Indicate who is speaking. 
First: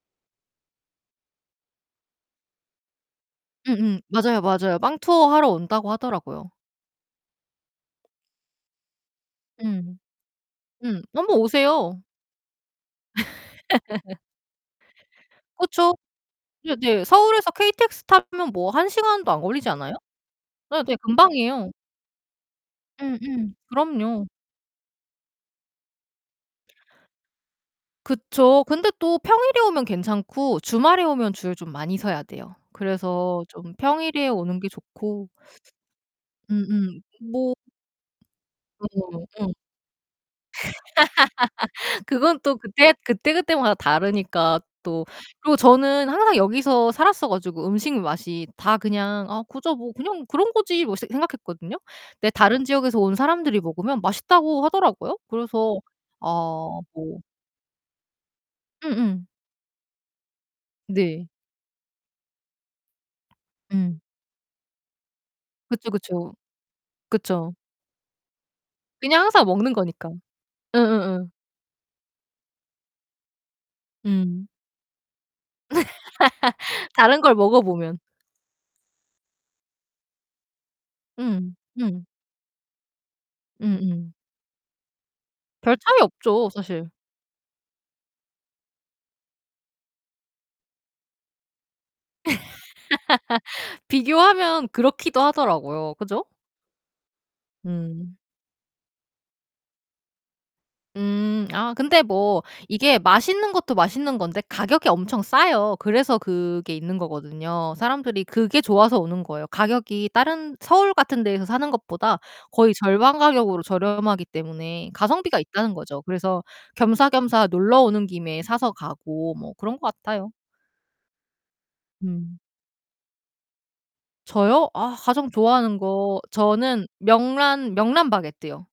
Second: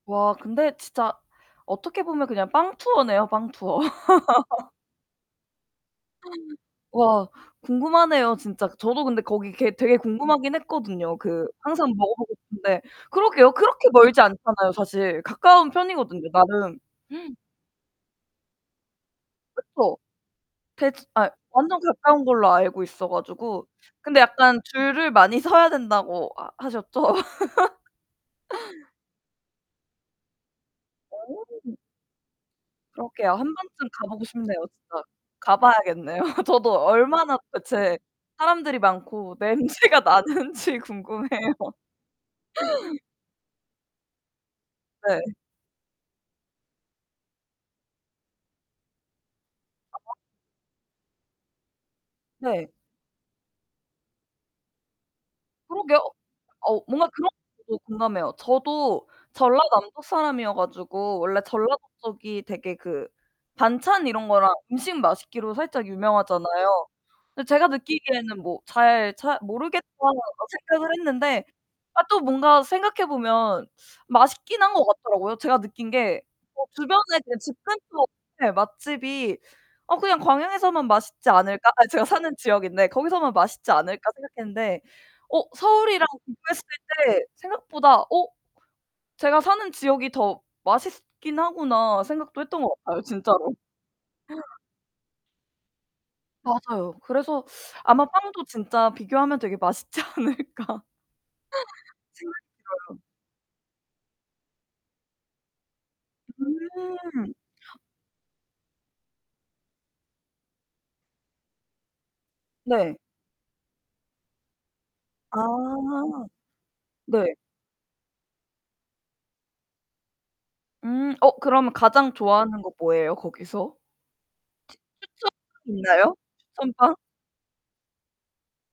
Speaker 1: 와 근데 진짜 어떻게 보면 그냥 빵투어네요. 빵투어.
Speaker 2: 음음 맞아요, 맞아요. 빵투어하러 온다고 하더라고요.
Speaker 1: 와 궁금하네요, 진짜. 저도 근데 거기 개
Speaker 2: 음.
Speaker 1: 되게 궁금하긴
Speaker 2: 음
Speaker 1: 했거든요.
Speaker 2: 한번
Speaker 1: 그 항상
Speaker 2: 오세요.
Speaker 1: 먹어보고 싶은데 그러게요. 그렇게 멀지 않잖아요, 사실. 가까운
Speaker 2: 그쵸.
Speaker 1: 편이거든요,
Speaker 2: 예
Speaker 1: 나름.
Speaker 2: 네, 서울에서 KTX 타면 뭐 1 시간도 안 걸리지 않아요?
Speaker 1: 그쵸.
Speaker 2: 예 네,
Speaker 1: 배츠 아이
Speaker 2: 금방이에요.
Speaker 1: 완전 가까운 걸로 알고 있어
Speaker 2: 음 음.
Speaker 1: 가지고 근데
Speaker 2: 그럼요.
Speaker 1: 약간 줄을 많이 서야 된다고 하 하셨죠?
Speaker 2: 그쵸. 근데 또 평일에 오면 괜찮고 주말에 오면 줄 좀
Speaker 1: 어.
Speaker 2: 많이 서야 돼요.
Speaker 1: 그러게요.
Speaker 2: 그래서
Speaker 1: 1
Speaker 2: 좀
Speaker 1: 번쯤 가보고
Speaker 2: 평일에 오는
Speaker 1: 싶네요,
Speaker 2: 게
Speaker 1: 진짜.
Speaker 2: 좋고
Speaker 1: 가봐야겠네요. 저도
Speaker 2: 음음
Speaker 1: 얼마나
Speaker 2: 뭐
Speaker 1: 도대체 사람들이
Speaker 2: 어
Speaker 1: 많고
Speaker 2: 응.
Speaker 1: 냄새가 나는지 궁금해요.
Speaker 2: 그건 또 그때 그때그때마다 다르니까 또
Speaker 1: 네.
Speaker 2: 그리고 저는 항상 여기서 살았어 가지고 음식 맛이 다 그냥 '아 그저 뭐
Speaker 1: 아.
Speaker 2: 그냥 그런 거지 뭐.' 새 생각했거든요. 근데 다른
Speaker 1: 네.
Speaker 2: 지역에서 온 사람들이 먹으면 맛있다고 하더라고요. 그래서
Speaker 1: 그러게요.
Speaker 2: 아
Speaker 1: 어 뭔가
Speaker 2: 뭐
Speaker 1: 그런 [unintelligible] 공감해요. 저도
Speaker 2: 음음.
Speaker 1: 전라남도 사람이어 가지고
Speaker 2: 네.
Speaker 1: 원래 전라도 쪽이 되게 그
Speaker 2: 음.
Speaker 1: 반찬 이런 거랑 음식 맛있기로 살짝
Speaker 2: 그쵸, 그쵸.
Speaker 1: 유명하잖아요. 근데
Speaker 2: 그쵸.
Speaker 1: 제가 느끼기에는 뭐 잘
Speaker 2: 그냥
Speaker 1: 잘
Speaker 2: 항상 먹는
Speaker 1: 모르겠다
Speaker 2: 거니까.
Speaker 1: [unintelligible] 생각을
Speaker 2: 응응응.
Speaker 1: 했는데 아 또 뭔가 생각해보면
Speaker 2: 음.
Speaker 1: 맛있긴 한 거 같더라고요. 제가 느낀 게 뭐 주변에
Speaker 2: 다른 걸
Speaker 1: 그냥 집
Speaker 2: 먹어보면.
Speaker 1: 근처 네 맛집이 '어 그냥 광양에서만 맛있지
Speaker 2: 응
Speaker 1: 않을까?' 아
Speaker 2: 응.
Speaker 1: 제가 사는 지역인데 거기서만 맛있지 않을까
Speaker 2: 음음.
Speaker 1: 생각했는데 어
Speaker 2: 별 차이
Speaker 1: 서울이랑
Speaker 2: 없죠
Speaker 1: 공부했을
Speaker 2: 사실.
Speaker 1: 때 생각보다 어 제가 사는 지역이 더 맛있긴 하구나 생각도 했던 것 같아요. 진짜로.
Speaker 2: 비교하면 그렇기도 하더라고요. 그죠?
Speaker 1: 맞아요. 그래서 아마
Speaker 2: 음.
Speaker 1: 빵도 진짜 비교하면 되게 맛있지 않을까?
Speaker 2: 음 아 근데 뭐 이게
Speaker 1: [unintelligible]
Speaker 2: 맛있는 것도 맛있는 건데 가격이 엄청 싸요. 그래서 그게 있는
Speaker 1: 음.
Speaker 2: 거거든요. 사람들이 그게 좋아서 오는 거예요. 가격이 다른 서울 같은 데서 사는 것보다 거의
Speaker 1: 네.
Speaker 2: 절반 가격으로 저렴하기 때문에
Speaker 1: 아
Speaker 2: 가성비가 있다는 거죠. 그래서
Speaker 1: 네.
Speaker 2: 겸사겸사 놀러 오는 김에 사서 가고 뭐 그런 것 같아요.
Speaker 1: 음 어 그러면 가장
Speaker 2: 음.
Speaker 1: 좋아하는 거 뭐예요? 거기서?
Speaker 2: 저요? 아
Speaker 1: 추 추천
Speaker 2: 가장 좋아하는
Speaker 1: 있나요?
Speaker 2: 거 저는
Speaker 1: 선빵?
Speaker 2: 명란, 명란 바게트요.